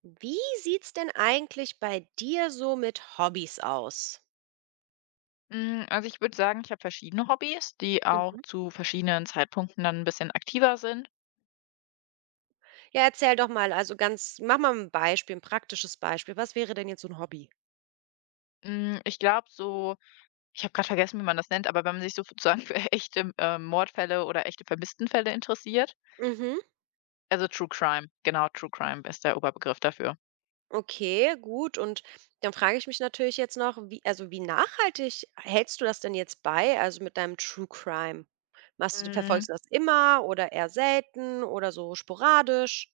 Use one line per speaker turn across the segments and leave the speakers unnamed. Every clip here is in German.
Wie sieht's denn eigentlich bei dir so mit Hobbys aus?
Ich würde sagen, ich habe verschiedene Hobbys, die auch
Mhm.
zu verschiedenen Zeitpunkten dann ein bisschen aktiver sind.
Ja, erzähl doch mal, also ganz mach mal ein Beispiel, ein praktisches Beispiel. Was wäre denn jetzt so ein Hobby?
Ich glaube so Ich habe gerade vergessen, wie man das nennt, aber wenn man sich so sozusagen für echte, Mordfälle oder echte Vermisstenfälle interessiert
Mhm,
also, True Crime, genau, True Crime ist der Oberbegriff dafür.
okay, gut und dann frage ich mich natürlich jetzt noch, wie nachhaltig hältst du das denn jetzt bei, also mit deinem True Crime? Machst du
Hm,
Verfolgst du das immer oder eher selten oder so sporadisch?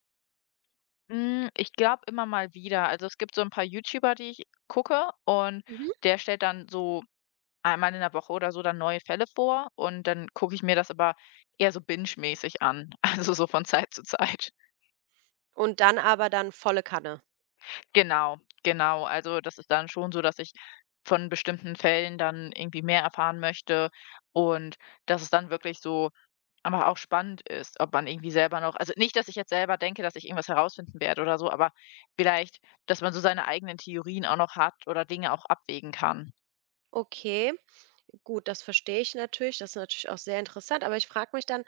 Ich glaube immer mal wieder. Also, es gibt so ein paar YouTuber, die ich gucke, und
Mhm.
der stellt dann so einmal in der Woche oder so dann neue Fälle vor, und dann gucke ich mir das aber eher so bingemäßig an, also so von Zeit zu Zeit.
Und dann aber dann volle Kanne?
Genau, genau. Also, das ist dann schon so, dass ich von bestimmten Fällen dann irgendwie mehr erfahren möchte und dass es dann wirklich so aber auch spannend ist, ob man irgendwie selber noch also nicht, dass ich jetzt selber denke, dass ich irgendwas herausfinden werde oder so, aber vielleicht, dass man so seine eigenen Theorien auch noch hat oder Dinge auch abwägen kann.
Okay. Gut, das verstehe ich natürlich. Das ist natürlich auch sehr interessant. Aber ich frage mich dann,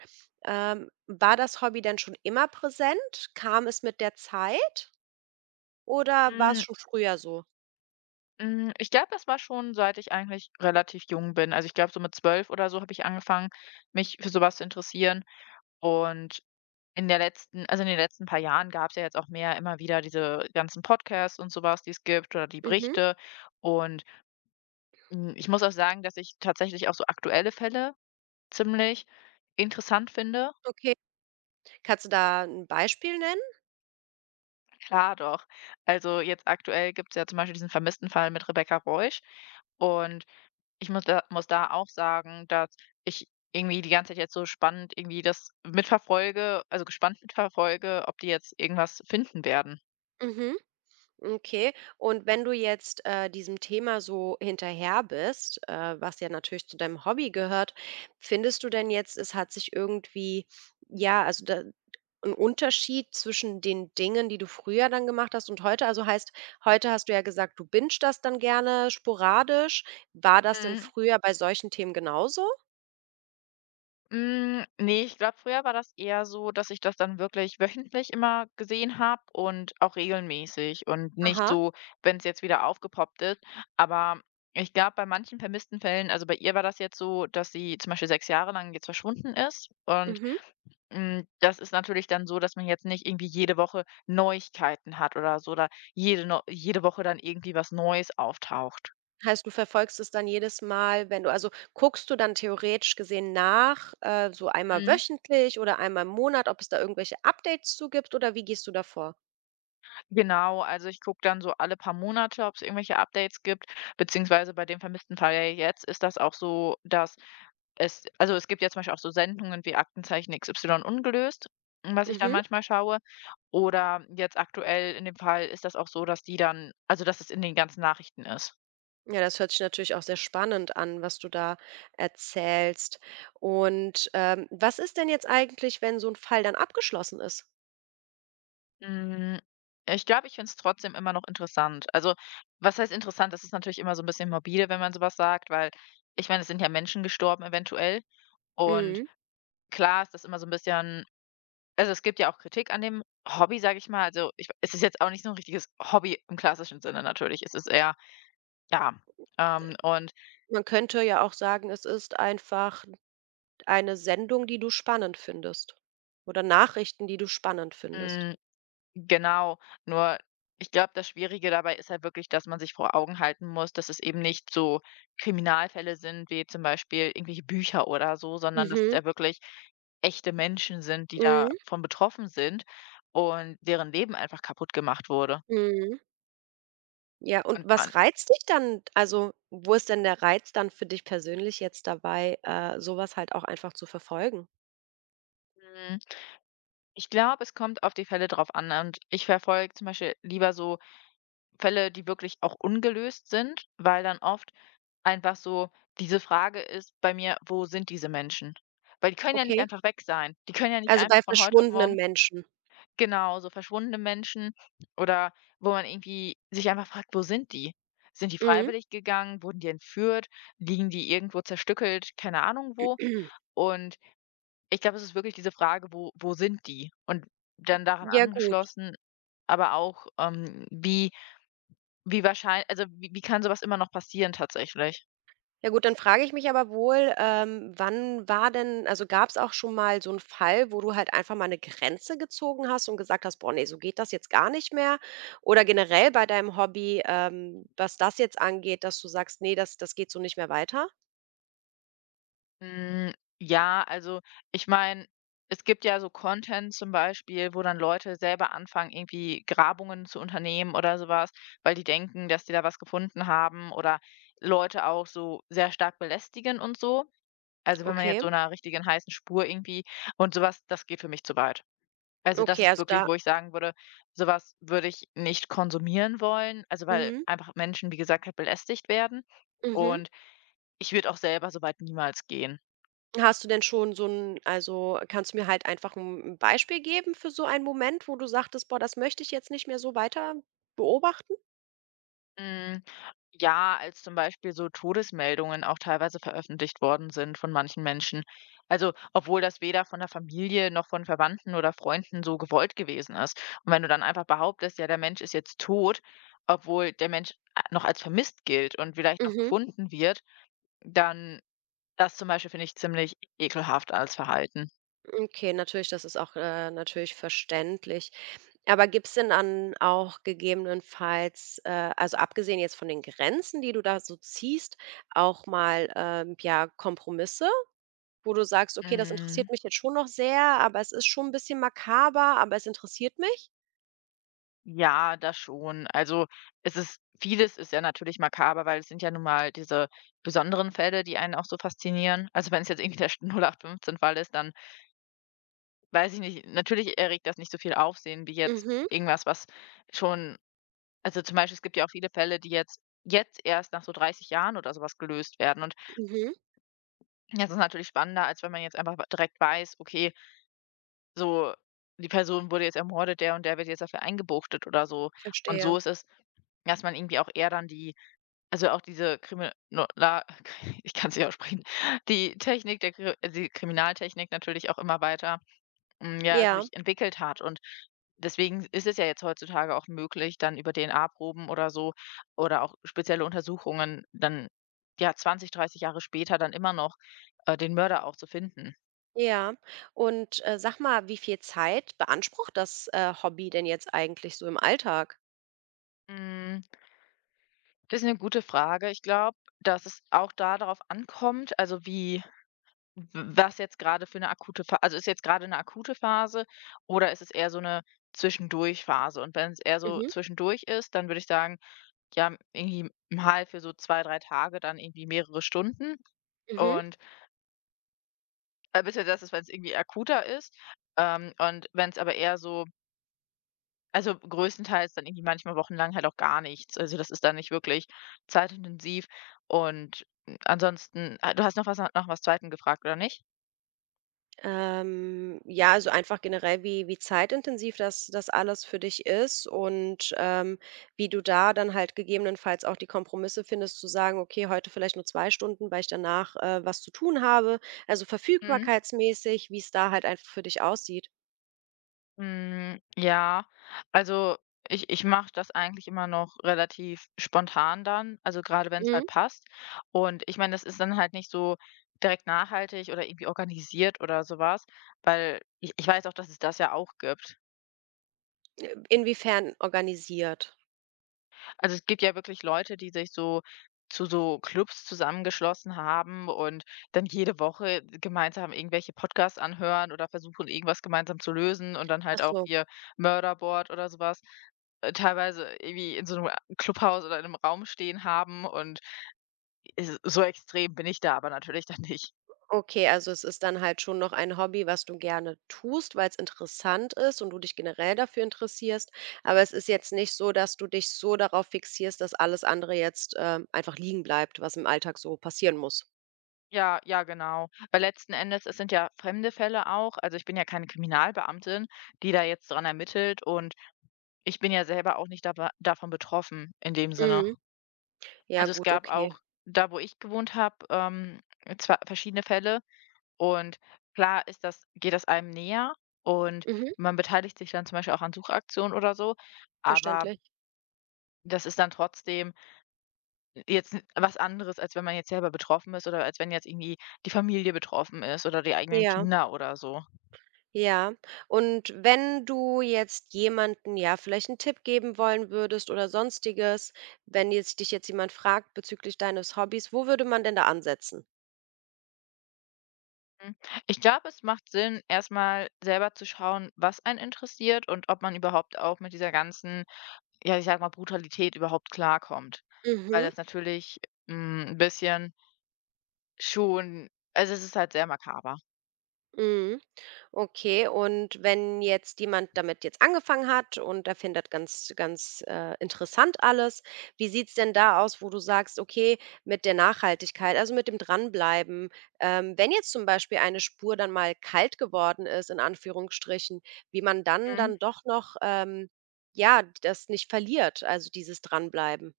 war das Hobby denn schon immer präsent? Kam es mit der Zeit oder war es schon früher so?
Ich glaube, das war schon, seit ich eigentlich relativ jung bin. Also, ich glaube, so mit 12 oder so habe ich angefangen, mich für so was zu interessieren. Und in der letzten also, in den letzten paar Jahren gab es ja jetzt auch mehr immer wieder diese ganzen Podcasts und so was, die es gibt oder die
Mhm,
Berichte. Und, ich muss auch sagen, dass ich tatsächlich auch so aktuelle Fälle ziemlich interessant finde.
okay. Kannst du da ein Beispiel nennen?
Klar doch. Also, jetzt aktuell gibt es ja zum Beispiel diesen vermissten Fall mit Rebecca Reusch. Und ich muss da auch sagen, dass ich irgendwie die ganze Zeit jetzt so spannend irgendwie das mitverfolge also gespannt mitverfolge, ob die jetzt irgendwas finden werden.
Mhm. Okay. Und wenn du jetzt, diesem Thema so hinterher bist, was ja natürlich zu deinem Hobby gehört, findest du denn jetzt, es hat sich irgendwie ja, also da 'n Unterschied zwischen den Dingen, die du früher dann gemacht hast und heute? Also, heißt, heute hast du ja gesagt, du binged das dann gerne sporadisch. War das denn
Mhm.
früher bei solchen Themen genauso?
Ne, ich glaube, früher war das eher so, dass ich das dann wirklich wöchentlich immer gesehen habe und auch regelmäßig und nicht
Aha.
so, wenn es jetzt wieder aufgepoppt ist. Aber ich glaube, bei manchen vermissten Fällen also bei ihr war das jetzt so, dass sie zum Beispiel 6 Jahre lang jetzt verschwunden ist. Und
Mhm.
Das ist natürlich dann so, dass man jetzt nicht irgendwie jede Woche Neuigkeiten hat oder so oder jede Woche dann irgendwie was Neues auftaucht.
Heißt, du verfolgst es dann jedes Mal, wenn du guckst du dann theoretisch gesehen nach, so einmal
Mhm.
wöchentlich oder einmal im Monat, ob es da irgendwelche Updates zu gibt oder wie gehst du da vor?
Genau, also ich gucke dann so alle paar Monate, ob es irgendwelche Updates gibt, beziehungsweise bei dem vermissten Fall ja jetzt ist das auch so, dass es gibt ja zum Beispiel auch so Sendungen wie Aktenzeichen XY ungelöst, was ich dann
Mhm.
manchmal schaue. Oder jetzt aktuell in dem Fall ist das auch so, dass die dann also dass es in den ganzen Nachrichten ist.
Ja, das hört sich natürlich auch sehr spannend an, was du da erzählst. Und, was ist denn jetzt eigentlich, wenn so ein Fall dann abgeschlossen ist?
Hm, Ich glaube, ich finde es trotzdem immer noch interessant. Also, was heißt interessant? Das ist natürlich immer so ein bisschen morbide, wenn man sowas sagt, weil ich meine, es sind ja Menschen gestorben eventuell, und
Mhm.
klar ist das immer so ein bisschen also, es gibt ja auch Kritik an dem Hobby, sage ich mal. Also, ich es ist jetzt auch nicht so ein richtiges Hobby im klassischen Sinne natürlich. Es ist eher ja, ähm, und,
Man könnte ja auch sagen, es ist einfach eine Sendung, die du spannend findest oder Nachrichten, die du spannend findest.
hm Genau, nur ich glaube, das Schwierige dabei ist halt wirklich, dass man sich vor Augen halten muss, dass es eben nicht so Kriminalfälle sind wie zum Beispiel irgendwelche Bücher oder so, sondern dass es
Mhm.
ja wirklich echte Menschen sind, die
Mhm.
davon betroffen sind und deren Leben einfach kaputt gemacht wurde.
Mhm. Ja, und
Und
was reizt dich dann? Also, wo ist denn der Reiz dann für dich persönlich jetzt dabei, so halt auch einfach zu verfolgen?
Mhm. Ich glaube, es kommt auf die Fälle drauf an. Und ich verfolge zum Beispiel lieber so Fälle, die wirklich auch ungelöst sind, weil dann oft einfach so diese Frage ist bei mir: „Wo sind diese Menschen?“ Weil die können ja nicht
Okay.
einfach weg sein. Die können ja nicht
Also, bei
einfach von heute auf
verschwundenen
morgen
Menschen.
genau, so verschwundene Menschen oder wo man irgendwie sich einfach fragt: „Wo sind die? Sind die
Mhm.
freiwillig gegangen? Wurden die entführt? Liegen die irgendwo zerstückelt, keine Ahnung wo?“ Und ich glaube, es ist wirklich diese Frage: „Wo sind die?“ Und dann daran
Ja gut.
angeschlossen, aber auch, wie wahrscheinlich, also, wie kann sowas immer noch passieren tatsächlich?
Ja gut, dann frage ich mich aber wohl, wann war denn also, gab's auch schon mal so 'n Fall, wo du halt einfach mal eine Grenze gezogen hast und gesagt hast: „Boah, nee, so geht das jetzt gar nicht mehr?“ Oder generell bei deinem Hobby, was das jetzt angeht, dass du sagst: nee, das geht so nicht mehr weiter?“
Hm, ja, also, ich meine, es gibt ja so Content zum Beispiel, wo dann Leute selber anfangen, irgendwie Grabungen zu unternehmen oder sowas, weil die denken, dass die da was gefunden haben oder Leute auch so sehr stark belästigen und so. Also, wenn man
Okay.
jetzt so einer richtigen heißen Spur irgendwie und sowas, das geht für mich zu weit. Also, das
Okay,
ist
also
wirklich,
da
wo ich sagen würde, sowas würde ich nicht konsumieren wollen, also, weil
mhm.
einfach Menschen, wie gesagt, halt belästigt werden
Mhm.
und ich würde auch selber so weit niemals gehen.
Hast du denn schon so ein, also, kannst du mir halt einfach ein 'n Beispiel geben für so einen Moment, wo du sagtest: „Boah, das möchte ich jetzt nicht mehr so weiter beobachten?“
Hm, ja, als zum Beispiel so Todesmeldungen auch teilweise veröffentlicht worden sind von manchen Menschen, also, obwohl das weder von der Familie noch von Verwandten oder Freunden so gewollt gewesen ist. Und wenn du dann einfach behauptest: „Ja, der Mensch ist jetzt tot“, obwohl der Mensch a noch als vermisst gilt und vielleicht noch
Mhm.
gefunden wird, dann Das zum Beispiel finde ich ziemlich ekelhaft als Verhalten.
Okay, natürlich, das ist auch, natürlich verständlich. Aber gibt es denn dann auch gegebenenfalls, also, abgesehen jetzt von den Grenzen, die du da so ziehst, auch mal, ja, Kompromisse, wo du sagst: „Okay, das interessiert
Mhm.
mich jetzt schon noch sehr, aber es ist schon ein bisschen makaber, aber es interessiert mich?“
Ja, das schon. Also, es ist vieles ist ja natürlich makaber, weil es sind ja nun mal diese besonderen Fälle, die einen auch so faszinieren. Also, wenn es jetzt irgendwie der St 08/15-Fall ist, dann weiß ich nicht, natürlich erregt das nicht so viel Aufsehen wie jetzt
Mhm,
irgendwas, was schon also, zum Beispiel, es gibt ja auch viele Fälle, die jetzt erst nach so 30 Jahren oder sowas gelöst werden. Und
mhm,
das ist natürlich spannender, als wenn man jetzt einfach direkt weiß: „Okay, So, die Person wurde jetzt ermordet, der und der wird jetzt dafür eingebuchtet oder so.“ Und so
verstehe.
ist es, dass man irgendwie auch eher dann die also auch diese Krimi ich kann's nicht aussprechen, die Technik der Kri also die Kriminaltechnik natürlich auch immer weiter, ja,
Ja.
sich entwickelt hat. Und deswegen ist es ja jetzt heutzutage auch möglich, dann über DNA-Proben oder so oder auch spezielle Untersuchungen dann, ja, 20, 30 Jahre später dann immer noch, den Mörder auch zu finden.
Ja. Und, sag mal, wie viel Zeit beansprucht das, Hobby denn jetzt eigentlich so im Alltag?
Hm. Das ist eine gute Frage. Ich glaube, dass es auch da darauf ankommt, also, wie w was jetzt gerade für eine akute Pha also, ist jetzt gerade eine akute Phase oder ist es eher so eine Zwischendurch-Phase? Und wenn es eher so
Mhm,
zwischendurch ist, dann würde ich sagen, ja, irgendwie mal für so 2 3 Tage dann irgendwie mehrere Stunden
mhm.
und, bis halt das ist, wenn es irgendwie akuter ist. Und wenn es aber eher so Also, größtenteils dann irgendwie manchmal wochenlang halt auch gar nichts. Also, das ist dann nicht wirklich zeitintensiv und, ansonsten ah, du hast noch was nach was zweiten gefragt, oder nicht?
Ja, also einfach generell, wie zeitintensiv das das alles für dich ist und, wie du da dann halt gegebenenfalls auch die Kompromisse findest zu sagen: „Okay, heute vielleicht nur 2 Stunden, weil ich danach, was zu tun habe.“ Also,
Mhm.
verfügbarkeitsmäßig, wie es da halt einfach für dich aussieht.
Ja, also, ich mache das eigentlich immer noch relativ spontan dann, also, gerade wenn es
Mhm.
halt passt. Und ich meine, das ist dann halt nicht so direkt nachhaltig oder irgendwie organisiert oder sowas, weil ich weiß auch, dass es das ja auch gibt.
Inwiefern organisiert?
Also, es gibt ja wirklich Leute, die sich so zu so Clubs zusammengeschlossen haben und dann jede Woche gemeinsam irgendwelche Podcasts anhören oder versuchen, irgendwas gemeinsam zu lösen und dann
Ach
halt auch
so.
ihr Murderboard oder sowas teilweise irgendwie in so einem Clubhaus oder in einem Raum stehen haben und es so extrem bin ich da aber natürlich dann nicht.
Okay, also es ist dann halt schon noch ein Hobby, was du gerne tust, weil es interessant ist und du dich generell dafür interessierst. Aber es ist jetzt nicht so, dass du dich so darauf fixierst, dass alles andere jetzt, einfach liegen bleibt, was im Alltag so passieren muss.
Ja, ja, genau. Weil letzten Endes es sind ja fremde Fälle auch. Also, ich bin ja keine Kriminalbeamtin, die da jetzt dran ermittelt, und ich bin ja selber auch nicht daba davon betroffen in dem Sinne.
Mhm. Ja
Also, es
gut,
gab
okay.
auch da, wo ich gewohnt habe, zwar verschiedene Fälle und klar ist das geht das einem näher und
Mhm,
man beteiligt sich dann zum Beispiel auch an Suchaktionen oder so, aber
verständlich.
das ist dann trotzdem jetzt was anderes, als wenn man jetzt selber betroffen ist oder als wenn jetzt irgendwie die Familie betroffen ist oder die eigenen
Ja,
Kinder oder so.
ja. Und wenn du jetzt jemanden, ja, vielleicht einen Tipp geben wollen würdest oder Sonstiges, wenn jetzt jemand fragt bezüglich deines Hobbys, wo würde man denn da ansetzen?
Hm, Ich glaube, es macht Sinn, erstmal selber zu schauen, was einen interessiert und ob man überhaupt auch mit dieser ganzen ja, ich sag mal, Brutalität überhaupt klarkommt. Weil
Mhm,
das natürlich, 'n bisschen schon also, es ist halt sehr makaber.
mhm. Okay, und wenn jetzt jemand damit jetzt angefangen hat und er findet ganz, interessant alles, wie sieht's denn da aus, wo du sagst: „Okay, mit der Nachhaltigkeit, also, mit dem Dranbleiben“, wenn jetzt zum Beispiel eine Spur dann mal kalt geworden ist, in Anführungsstrichen, wie man
Mhm.
dann doch noch, ja, das nicht verliert, also, dieses Dranbleiben.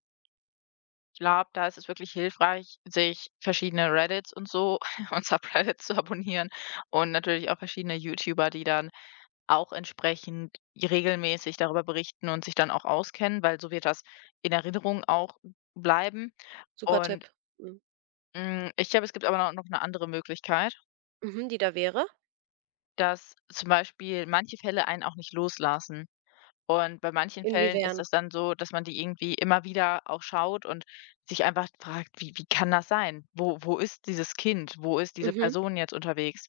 Ich glaube, da ist es wirklich hilfreich, sich verschiedene Reddits und so und Subreddits zu abonnieren und natürlich auch verschiedene YouTuber, die dann auch entsprechend regelmäßig darüber berichten und sich dann auch auskennen, weil so wird das in Erinnerung auch bleiben.
Super
Und,
Tipp, mhm.
ich glaube, es gibt aber no noch eine andere Möglichkeit.
Mhm, die da wäre?
Dass zum Beispiel manche Fälle einen auch nicht loslassen. Und bei manchen Fällen ist
Inwiefern?
das dann so, dass man die irgendwie immer wieder auch schaut und sich einfach fragt: „Wie kann das sein? Wo ist dieses Kind? Wo ist diese
Mhm.
Person jetzt unterwegs?“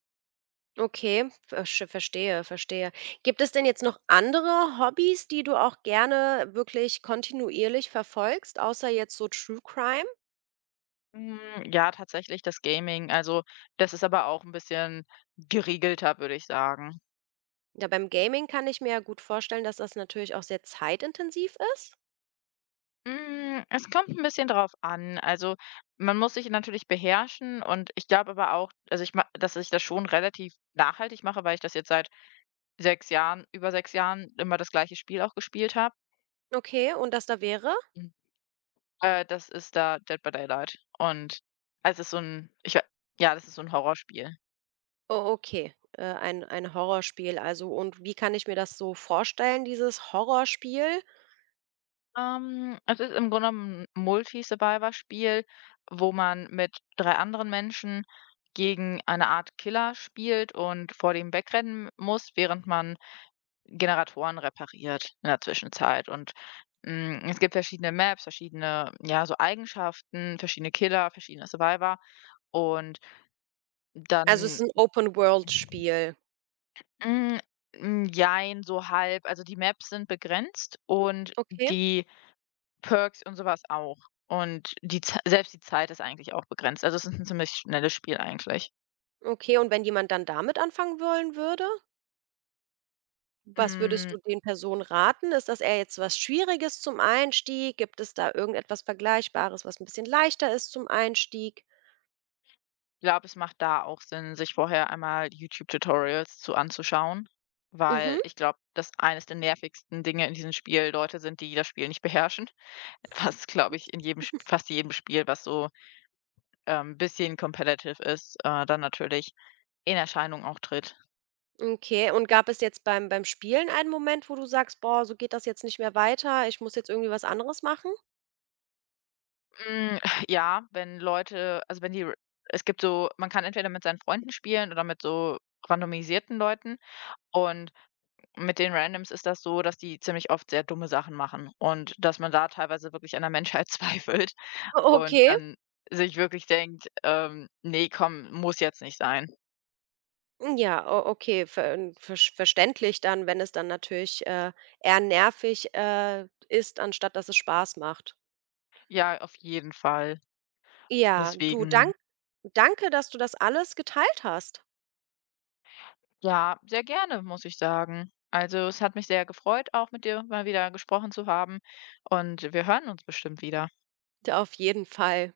Okay, versch verstehe, verstehe. Gibt es denn jetzt noch andere Hobbys, die du auch gerne wirklich kontinuierlich verfolgst, außer jetzt so True Crime?
Hm, ja, tatsächlich das Gaming. Also, das ist aber auch ein bisschen geregelter, würde ich sagen.
Ja, beim Gaming kann ich mir ja gut vorstellen, dass das natürlich auch sehr zeitintensiv ist.
Es kommt ein bisschen drauf an. Also, man muss sich natürlich beherrschen und ich glaube aber auch also, ich ma dass ich das schon relativ nachhaltig mache, weil ich das jetzt seit 6 Jahren über 6 Jahren immer das gleiche Spiel auch gespielt habe.
Okay, und das da wäre?
Mhm. Das ist da Dead by Daylight und es ist so ein ich wei ja, das ist so ein Horrorspiel.
Oh, okay, ein Horrorspiel. Also, und wie kann ich mir das so vorstellen, dieses Horrorspiel?
Es ist im Grunde genommen 'n Multi-Survivor-Spiel, wo man mit 3 anderen Menschen gegen eine Art Killer spielt und vor dem wegrennen muss, während man Generatoren repariert in der Zwischenzeit. Und, es gibt verschiedene Maps, verschiedene, ja, so Eigenschaften, verschiedene Killer, verschiedene Survivor und
Also, es ist
Dann,
ein Open-World-Spiel.
hm, jein, so halb. Also, die Maps sind begrenzt und
Okay,
die Perks und sowas auch. Und die Zei selbst die Zeit ist eigentlich auch begrenzt. Also, es ist ein ziemlich schnelles Spiel eigentlich.
okay. Und wenn jemand dann damit anfangen wollen würde? Was würdest
Mm,
du den Personen raten? Ist das eher jetzt was Schwieriges zum Einstieg? Gibt es da irgendetwas Vergleichbares, was ein bisschen leichter ist zum Einstieg?
Ich glaube, es macht da auch Sinn, sich vorher einmal YouTube-Tutorials zu anzuschauen, weil
Mhm,
ich glaube, dass eines der nervigsten Dinge in diesem Spiel Leute sind, die das Spiel nicht beherrschen, was, glaube ich, in jedem Sp fast jedem Spiel, was so, ein bisschen competitive ist, dann natürlich in Erscheinung auch tritt.
okay. Und gab es jetzt beim Spielen einen Moment, wo du sagst: „Boah, so geht das jetzt nicht mehr weiter. Ich muss jetzt irgendwie was anderes machen?“
Hm, ja, wenn Leute also, wenn die r es gibt so man kann entweder mit seinen Freunden spielen oder mit so randomisierten Leuten und mit den Randoms ist das so, dass die ziemlich oft sehr dumme Sachen machen und dass man da teilweise wirklich an der Menschheit zweifelt
O
und
okay.
dann sich wirklich denkt: „ Ne, komm, muss jetzt nicht sein.“
Ja, o okay, verständlich dann, wenn es dann natürlich, eher nervig, ist, anstatt dass es Spaß macht.
Ja, auf jeden Fall.
Ja, du,
Deswegen
dank danke, dass du das alles geteilt hast.
ja, sehr gerne, muss ich sagen. Also, es hat mich sehr gefreut, auch mit dir mal wieder gesprochen zu haben, und wir hören uns bestimmt wieder.
Auf jeden Fall.